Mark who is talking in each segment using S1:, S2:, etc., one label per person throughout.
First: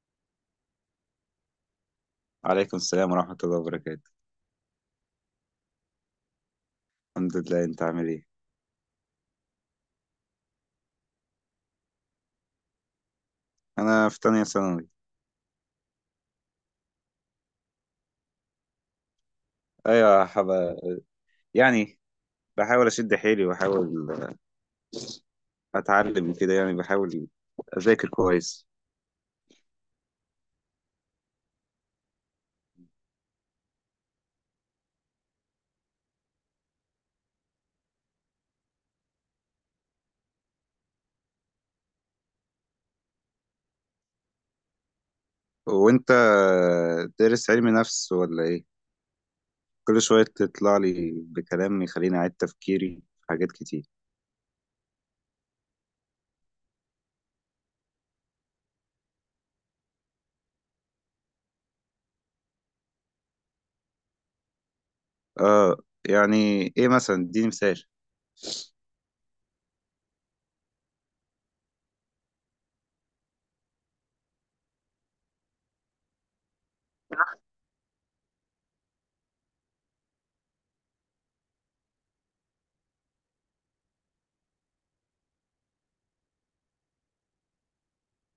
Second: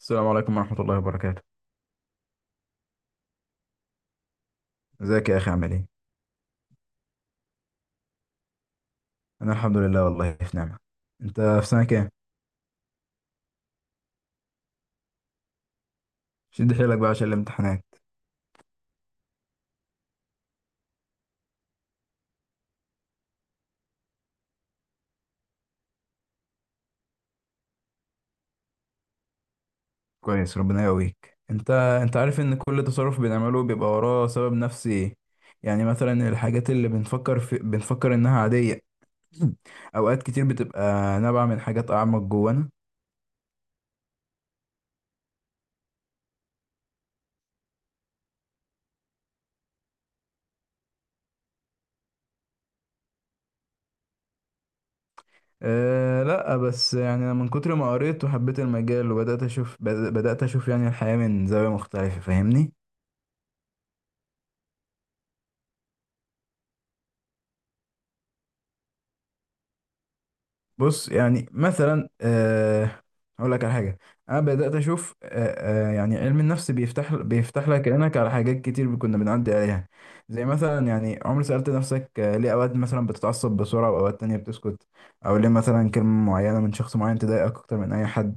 S1: السلام عليكم ورحمة الله وبركاته.
S2: وعليكم السلام ورحمة الله وبركاته.
S1: ازيك يا أخي عامل ايه؟
S2: الحمد لله، انت عامل ايه؟
S1: أنا الحمد لله، والله في نعمة. أنت في سنة كام؟
S2: انا في تانية ثانوي.
S1: شد حيلك بقى عشان الامتحانات.
S2: ايوه، يعني بحاول اشد حيلي، وبحاول اتعلم كده، يعني بحاول اذاكر كويس.
S1: كويس، ربنا يقويك. أنت أنت عارف إن كل تصرف بنعمله بيبقى وراه سبب نفسي. يعني مثلا الحاجات اللي بنفكر إنها عادية. أوقات كتير بتبقى نابعة من حاجات أعمق جوانا.
S2: وانت دارس علم نفس ولا ايه؟ كل شوية تطلع لي بكلام يخليني اعيد تفكيري في حاجات كتير.
S1: أه لا، بس يعني أنا من كتر ما قريت وحبيت المجال وبدأت أشوف بدأت أشوف يعني الحياة من زاوية مختلفة، فاهمني؟
S2: اه، يعني ايه مثلا؟ اديني مثال.
S1: بص يعني مثلا هقول لك على حاجه. انا بدات اشوف يعني علم النفس بيفتح لك عينك على حاجات كتير كنا بنعدي عليها. زي مثلا يعني عمر سالت نفسك، ليه اوقات مثلا بتتعصب بسرعه واوقات تانية بتسكت؟ او ليه مثلا كلمه معينه من شخص معين تضايقك اكتر من اي حد؟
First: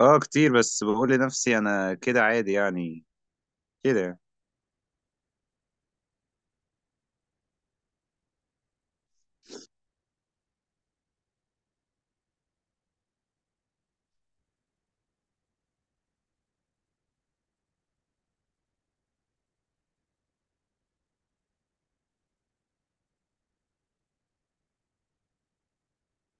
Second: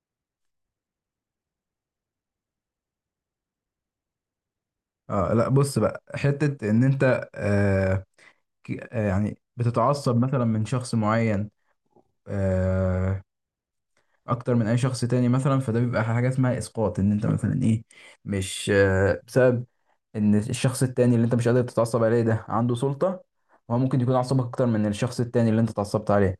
S2: اه، كتير، بس بقول لنفسي انا كده عادي يعني، كده.
S1: اه لا، بص بقى، حته ان انت يعني بتتعصب مثلا من شخص معين، آه، اكتر من اي شخص تاني مثلا، فده بيبقى حاجه اسمها اسقاط. ان انت مثلا ايه، مش بسبب ان الشخص التاني اللي انت مش قادر تتعصب عليه ده عنده سلطه، هو ممكن يكون عصبك اكتر من الشخص التاني اللي انت اتعصبت عليه،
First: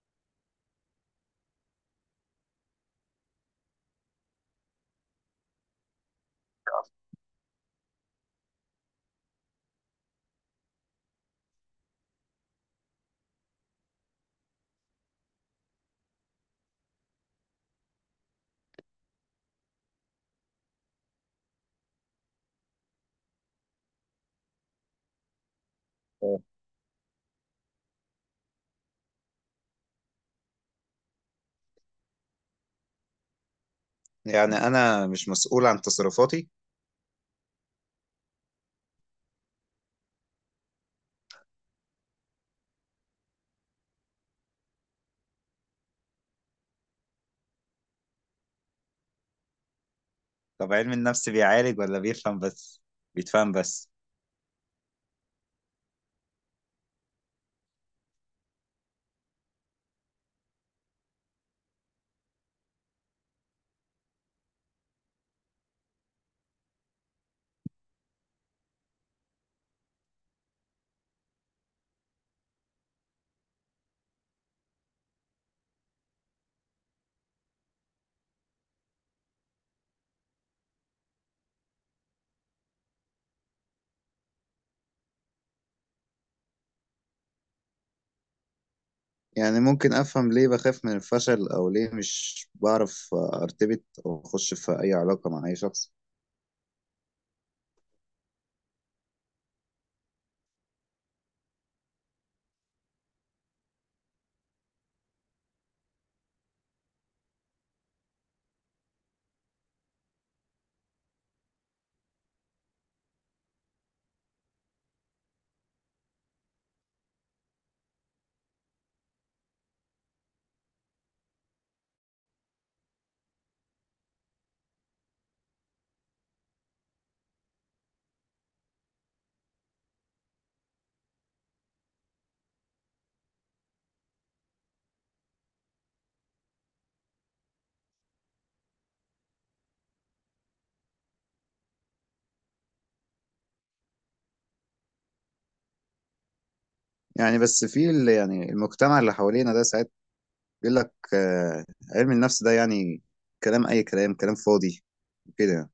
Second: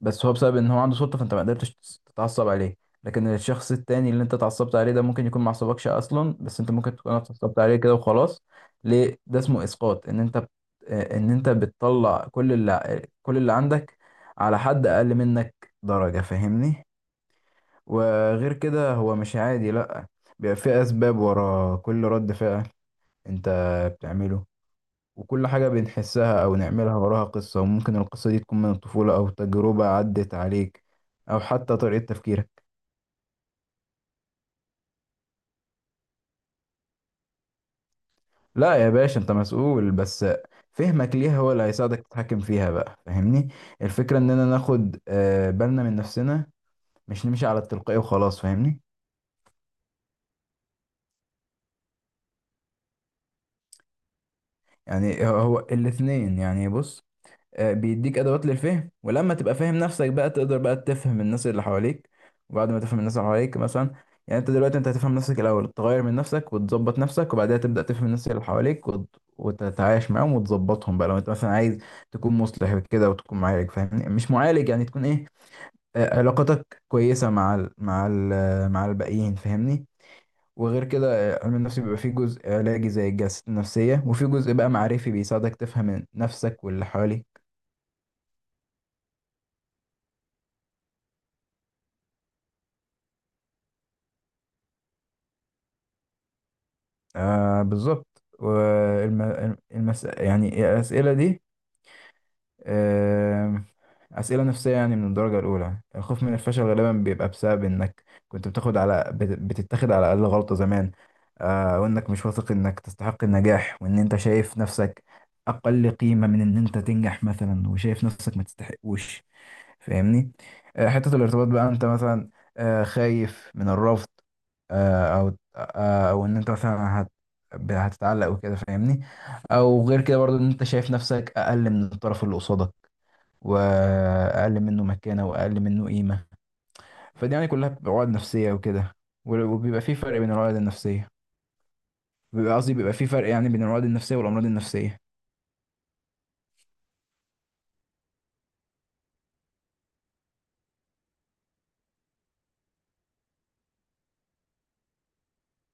S1: بس هو بسبب ان هو عنده سلطه فانت ما قدرتش تتعصب عليه. لكن الشخص التاني اللي انت اتعصبت عليه ده ممكن يكون ما عصبكش اصلا، بس انت ممكن تكون اتعصبت عليه كده وخلاص. ليه ده اسمه اسقاط؟ ان انت بت- آه، ان انت بتطلع كل اللي عندك على حد اقل منك درجه، فاهمني؟ وغير كده هو مش عادي، لأ، بيبقى في أسباب ورا كل رد فعل أنت بتعمله، وكل حاجة
S2: آه.
S1: بنحسها أو نعملها وراها قصة، وممكن القصة دي تكون من الطفولة أو تجربة عدت عليك أو حتى طريقة تفكيرك.
S2: يعني انا مش مسؤول عن تصرفاتي؟
S1: لأ يا باشا، أنت مسؤول، بس فهمك ليها هو اللي هيساعدك تتحكم فيها بقى، فاهمني. الفكرة إننا ناخد بالنا من نفسنا، مش نمشي على التلقائي وخلاص، فاهمني.
S2: طب علم النفس بيعالج ولا بيفهم بس؟ بيتفهم بس؟
S1: يعني هو الاتنين يعني. بص، بيديك ادوات للفهم، ولما تبقى فاهم نفسك بقى تقدر بقى تفهم الناس اللي حواليك. وبعد ما تفهم الناس اللي حواليك مثلا، يعني انت دلوقتي هتفهم نفسك الاول، تغير من نفسك وتظبط نفسك، وبعدها تبدا تفهم الناس اللي حواليك، وتتعايش معاهم وتظبطهم بقى، لو انت مثلا عايز تكون مصلح كده وتكون معالج، فاهمني؟ مش معالج يعني، تكون ايه، علاقتك كويسه مع مع الباقيين، فاهمني. وغير كده علم النفس بيبقى فيه جزء علاجي زي الجلسات النفسية، وفيه جزء بقى معرفي بيساعدك تفهم نفسك واللي حواليك.
S2: يعني ممكن أفهم ليه بخاف من الفشل، أو ليه مش بعرف أرتبط أو أخش في أي علاقة مع أي شخص؟
S1: آه بالظبط. يعني الأسئلة دي آه أسئلة نفسية يعني من الدرجة الأولى. الخوف من الفشل غالبا بيبقى بسبب إنك كنت بتتاخد على أقل غلطة زمان، آه، وإنك مش واثق إنك تستحق النجاح، وإن أنت شايف نفسك أقل قيمة من إن أنت تنجح مثلا، وشايف نفسك ما تستحقوش، فاهمني. حتة الارتباط بقى، انت مثلا خايف من الرفض، آه، او او ان انت مثلا هتتعلق وكده، فاهمني. او غير كده برضو ان انت شايف نفسك اقل من الطرف اللي قصادك، واقل منه مكانة واقل منه قيمة. فدي يعني كلها بتبقى عقد نفسية وكده. وبيبقى في فرق بين العقد النفسية، بيبقى قصدي بيبقى في فرق يعني بين العقد النفسية والامراض النفسية.
S2: يعني بس في يعني المجتمع اللي حوالينا ده ساعات بيقول لك، علم النفس ده يعني كلام، أي كلام، كلام فاضي، وكده يعني.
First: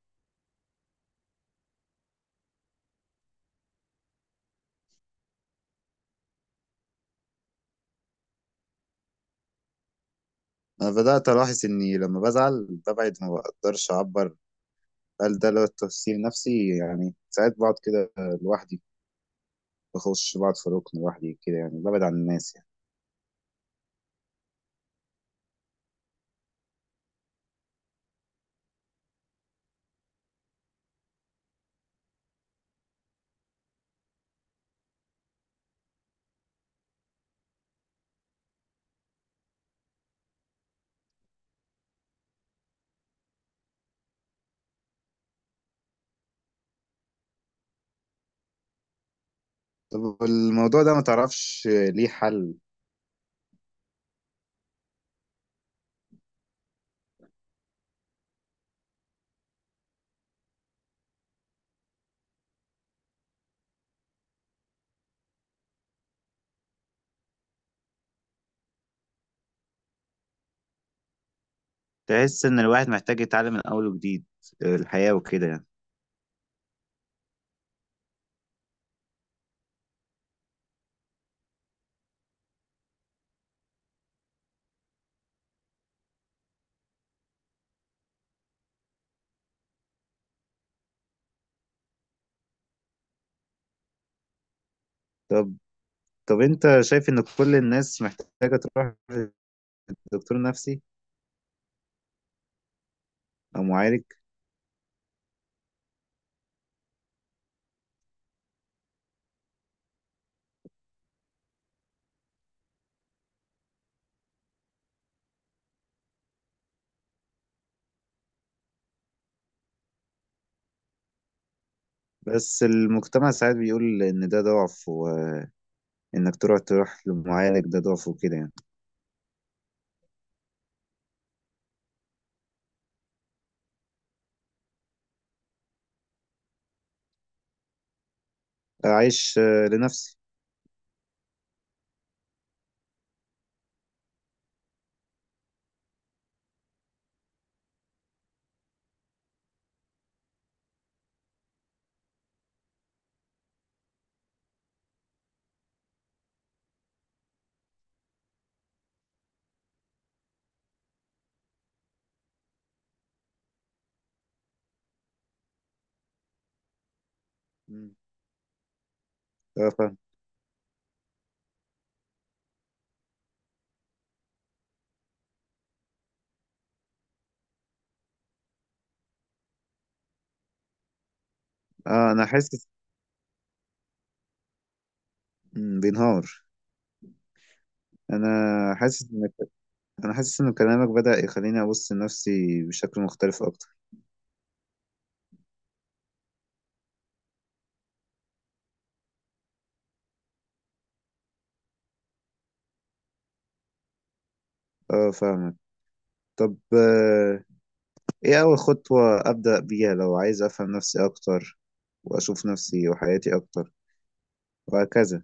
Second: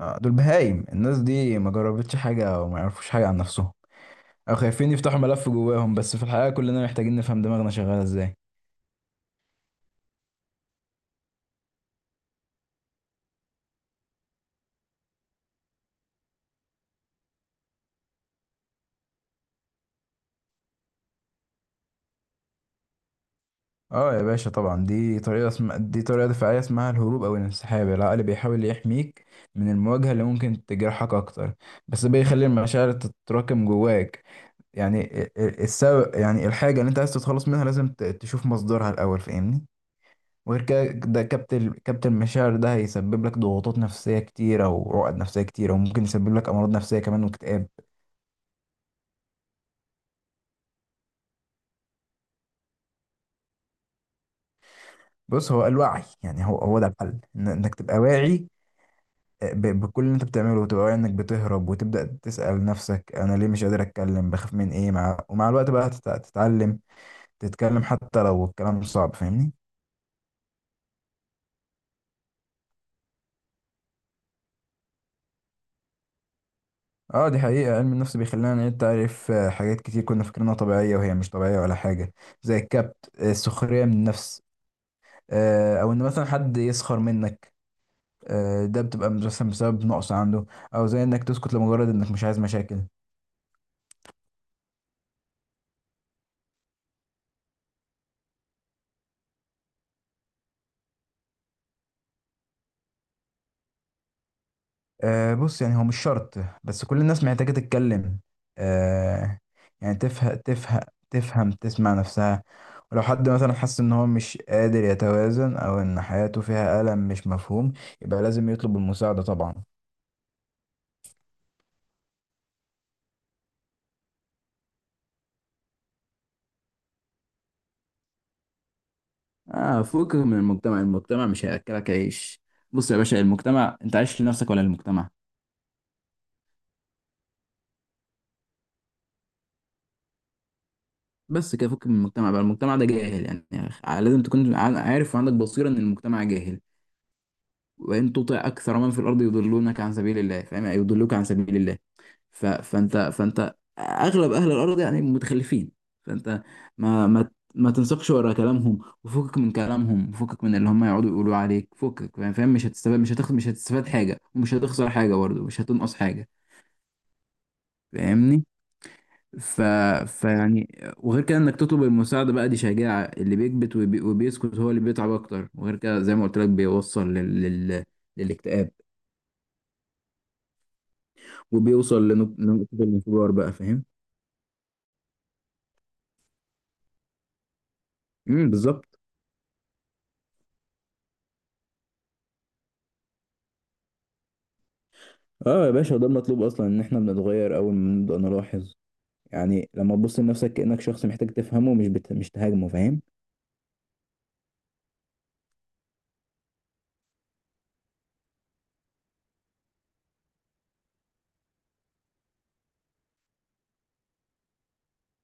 S1: دول بهايم، الناس دي ما جربتش حاجة وما يعرفوش حاجة عن نفسهم، او خايفين يفتحوا ملف جواهم، بس في الحقيقه كلنا محتاجين نفهم دماغنا شغاله ازاي.
S2: أنا بدأت ألاحظ إني لما بزعل ببعد، ما بقدرش أعبر. هل ده لو تفسير نفسي يعني؟ ساعات بقعد كده لوحدي، بخش بقعد في ركن لوحدي كده، يعني ببعد عن الناس يعني.
S1: اه يا باشا طبعا، دي دي طريقه دفاعيه اسمها الهروب او الانسحاب. العقل بيحاول يحميك من المواجهه اللي ممكن تجرحك اكتر، بس بيخلي المشاعر تتراكم جواك. يعني السبب، يعني الحاجه اللي انت عايز تتخلص منها لازم تشوف مصدرها الاول، فاهمني. وغير كده ده كبت المشاعر ده هيسبب لك ضغوطات نفسيه كتيره وعقد نفسيه كتيره، وممكن يسبب لك امراض نفسيه كمان واكتئاب.
S2: طب الموضوع ده ما تعرفش ليه حل؟
S1: بص، هو الوعي يعني، هو ده الحل، انك تبقى واعي، بكل اللي انت بتعمله، وتبقى واعي انك بتهرب، وتبدا تسال نفسك انا ليه مش قادر اتكلم، بخاف من ايه، مع ومع الوقت بقى تتعلم تتكلم حتى لو الكلام صعب، فاهمني.
S2: تحس ان الواحد محتاج يتعلم من اول وجديد الحياة وكده يعني؟
S1: اه دي حقيقة، علم النفس بيخلينا نعيد تعريف حاجات كتير كنا فاكرينها طبيعية وهي مش طبيعية ولا حاجة، زي الكبت، السخرية من النفس، او ان مثلا حد يسخر منك، ده بتبقى مثلا بسبب نقص عنده، او زي انك تسكت لمجرد انك مش عايز مشاكل.
S2: طب طب انت شايف ان كل الناس محتاجة تروح لدكتور نفسي او معالج؟
S1: أه بص، يعني هو مش شرط، بس كل الناس محتاجة تتكلم. أه، يعني تفهم تفهم تسمع نفسها. ولو حد مثلا حس ان هو مش قادر يتوازن، او ان حياته فيها ألم مش مفهوم، يبقى لازم يطلب المساعدة طبعا.
S2: بس المجتمع ساعات بيقول ان ده ضعف، وانك تروح لمعالج ده ضعف وكده يعني.
S1: اه فوق من المجتمع، المجتمع مش هياكلك عيش. بص يا باشا، المجتمع، انت عايش لنفسك ولا للمجتمع؟
S2: اعيش لنفسي.
S1: بس كده، فوق من المجتمع بقى. المجتمع ده جاهل يعني, يعني لازم تكون عارف وعندك بصيرة ان المجتمع جاهل. وان تطع اكثر من في الارض يضلونك عن سبيل الله، فاهم؟ يعني يضلوك عن سبيل الله. فانت، اغلب اهل الارض يعني متخلفين. فانت ما ما ما تنسقش ورا كلامهم، وفكك من كلامهم، وفكك من اللي هم يقعدوا يقولوا عليك، فكك، فاهم فاهم؟ مش هتستفاد، مش هتاخد، مش هتستفاد حاجه، ومش هتخسر حاجه برضه، مش هتنقص حاجه،
S2: مم.
S1: فاهمني. ف...
S2: اه، فاهم.
S1: فيعني وغير كده انك تطلب المساعده بقى دي شجاعه. اللي بيكبت وبيسكت هو اللي بيتعب اكتر، وغير كده زي ما قلت لك بيوصل لل... للاكتئاب، وبيوصل
S2: اه، انا حاسس،
S1: لنقطة الانفجار بقى، فاهم؟
S2: بينهار. انا
S1: بالظبط.
S2: حاسس ان انا حاسس ان كلامك بدأ يخليني ابص لنفسي بشكل مختلف اكتر.
S1: اه يا باشا، ده المطلوب اصلا، ان احنا بنتغير اول ما نبدأ نلاحظ. يعني لما تبص لنفسك كأنك شخص محتاج تفهمه، مش تهاجمه، فاهم؟
S2: اه، فاهم. طب، ايه اول خطوة ابدأ بيها لو عايز افهم نفسي اكتر، واشوف نفسي وحياتي اكتر، وهكذا؟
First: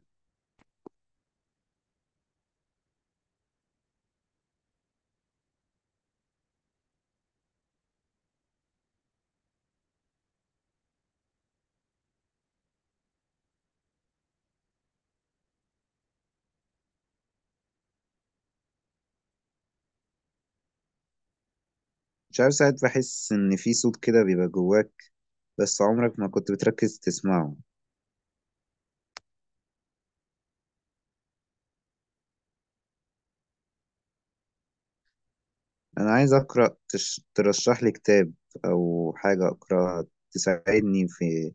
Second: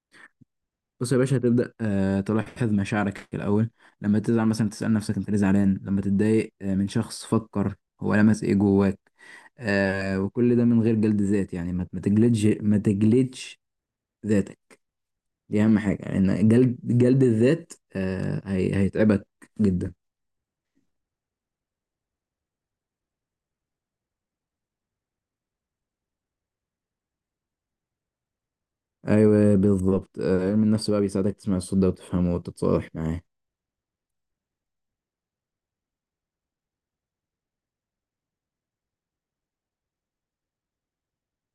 S1: بص يا باشا، هتبدأ تلاحظ مشاعرك الأول. لما تزعل مثلا تسأل نفسك انت ليه زعلان، لما تتضايق من شخص فكر هو لمس ايه جواك، آه، وكل ده من غير جلد ذات. يعني ما تجلدش ما تجلدش ذاتك، دي أهم حاجة، لأن يعني جلد الذات هيتعبك جدا.
S2: مش عارف، ساعات بحس ان في صوت كده بيبقى جواك، بس عمرك ما كنت بتركز تسمعه.
S1: ايوه بالظبط، علم النفس بقى بيساعدك تسمع الصوت ده وتفهمه وتتصالح معاه،
S2: انا عايز اقرأ، ترشح لي كتاب او حاجة اقرأها تساعدني في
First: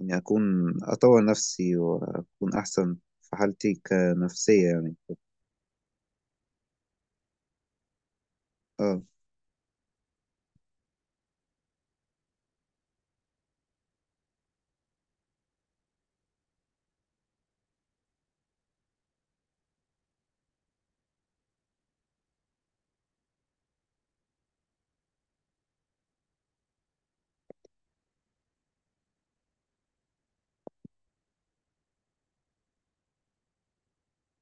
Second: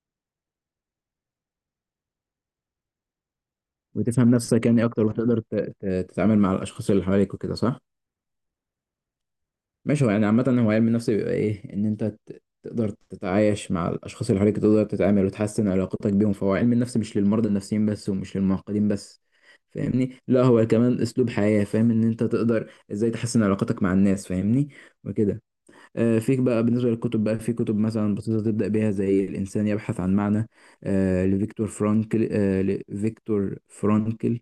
S2: اني اكون اطور نفسي واكون احسن في حالتي
S1: وتفهم نفسك
S2: كنفسية
S1: يعني
S2: يعني.
S1: اكتر، وتقدر تتعامل مع الاشخاص اللي حواليك وكده، صح؟
S2: اه،
S1: ماشي. هو يعني عامه هو علم النفس بيبقى ايه، ان انت تقدر تتعايش مع الاشخاص اللي حواليك، تقدر تتعامل وتحسن علاقتك بيهم. فهو علم النفس مش للمرضى النفسيين بس ومش للمعقدين بس، فاهمني، لا هو كمان اسلوب حياه، فاهم ان انت تقدر ازاي تحسن علاقتك مع الناس، فاهمني، وكده. فيك بقى، بالنسبة للكتب بقى في كتب مثلا بسيطة تبدأ بيها زي الإنسان يبحث عن معنى، لفيكتور فرانكل آه، لفيكتور فرانكل،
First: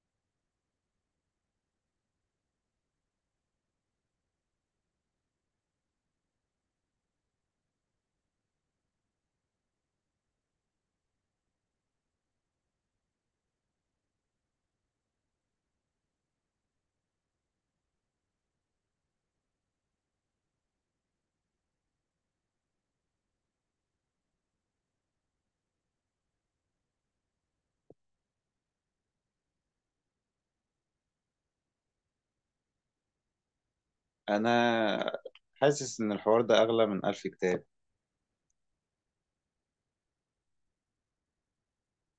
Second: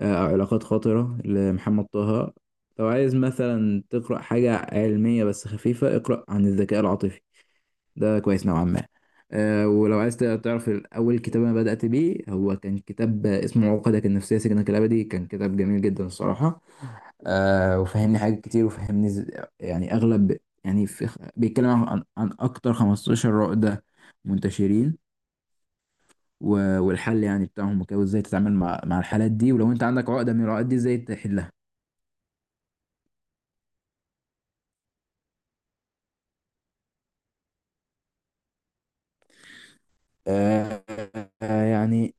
S1: أو علاقات خاطرة لمحمد طه. لو عايز مثلا تقرأ حاجة علمية بس خفيفة اقرأ عن الذكاء العاطفي، ده كويس نوعا ما. ولو عايز تعرف أول كتاب أنا بدأت بيه، هو كان كتاب اسمه عقدك النفسية سجنك الأبدي، كان كتاب جميل جدا الصراحة. آه وفهمني حاجات كتير، يعني اغلب، يعني في بيتكلم عن اكتر 15 عقدة منتشرين، والحل يعني بتاعهم وكده، وازاي تتعامل مع الحالات دي، ولو انت عندك عقدة من العقد دي ازاي تحلها.
S2: انا حاسس ان الحوار ده اغلى من 1000 كتاب.
S1: آه يعني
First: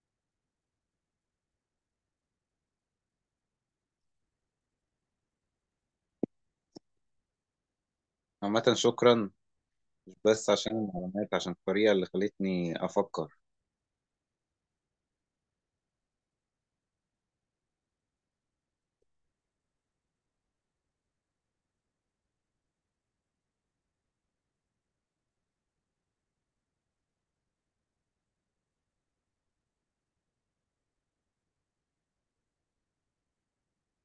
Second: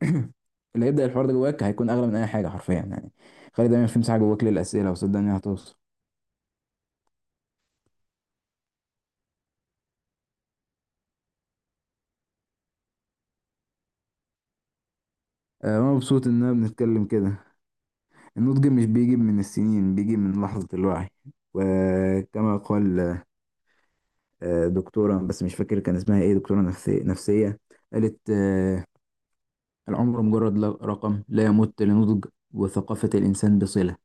S1: اللي هيبدأ الحوار ده جواك هيكون اغلى من اي حاجة حرفيا يعني. خلي دايما في مساحة جواك للأسئلة، وصدقني هتوصل.
S2: عامه شكرا، مش بس عشان المعلومات، عشان الطريقة اللي خلتني أفكر.
S1: آه انا مبسوط اننا بنتكلم كده. النضج مش بيجي من السنين، بيجي من لحظة الوعي. وكما قال دكتورة، بس مش فاكر كان اسمها ايه، دكتورة نفسية، قالت العمر مجرد رقم لا يمت لنضج وثقافة الإنسان بصلة.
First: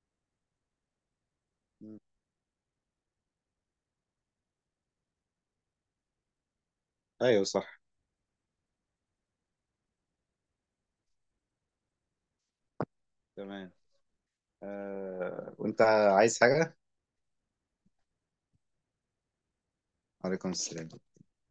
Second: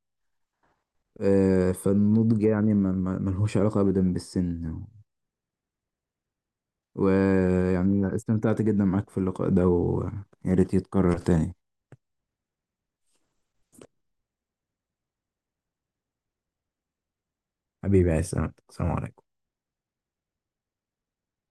S2: مم.
S1: فالنضج يعني ملهوش علاقة أبدا بالسن.
S2: أيوة صح.
S1: ويعني استمتعت جدا معاك في اللقاء ده، ويا ريت يتكرر تاني.
S2: تمام. وأنت عايز حاجة؟
S1: حبيبي يا سلام، السلام عليكم.
S2: عليكم السلام.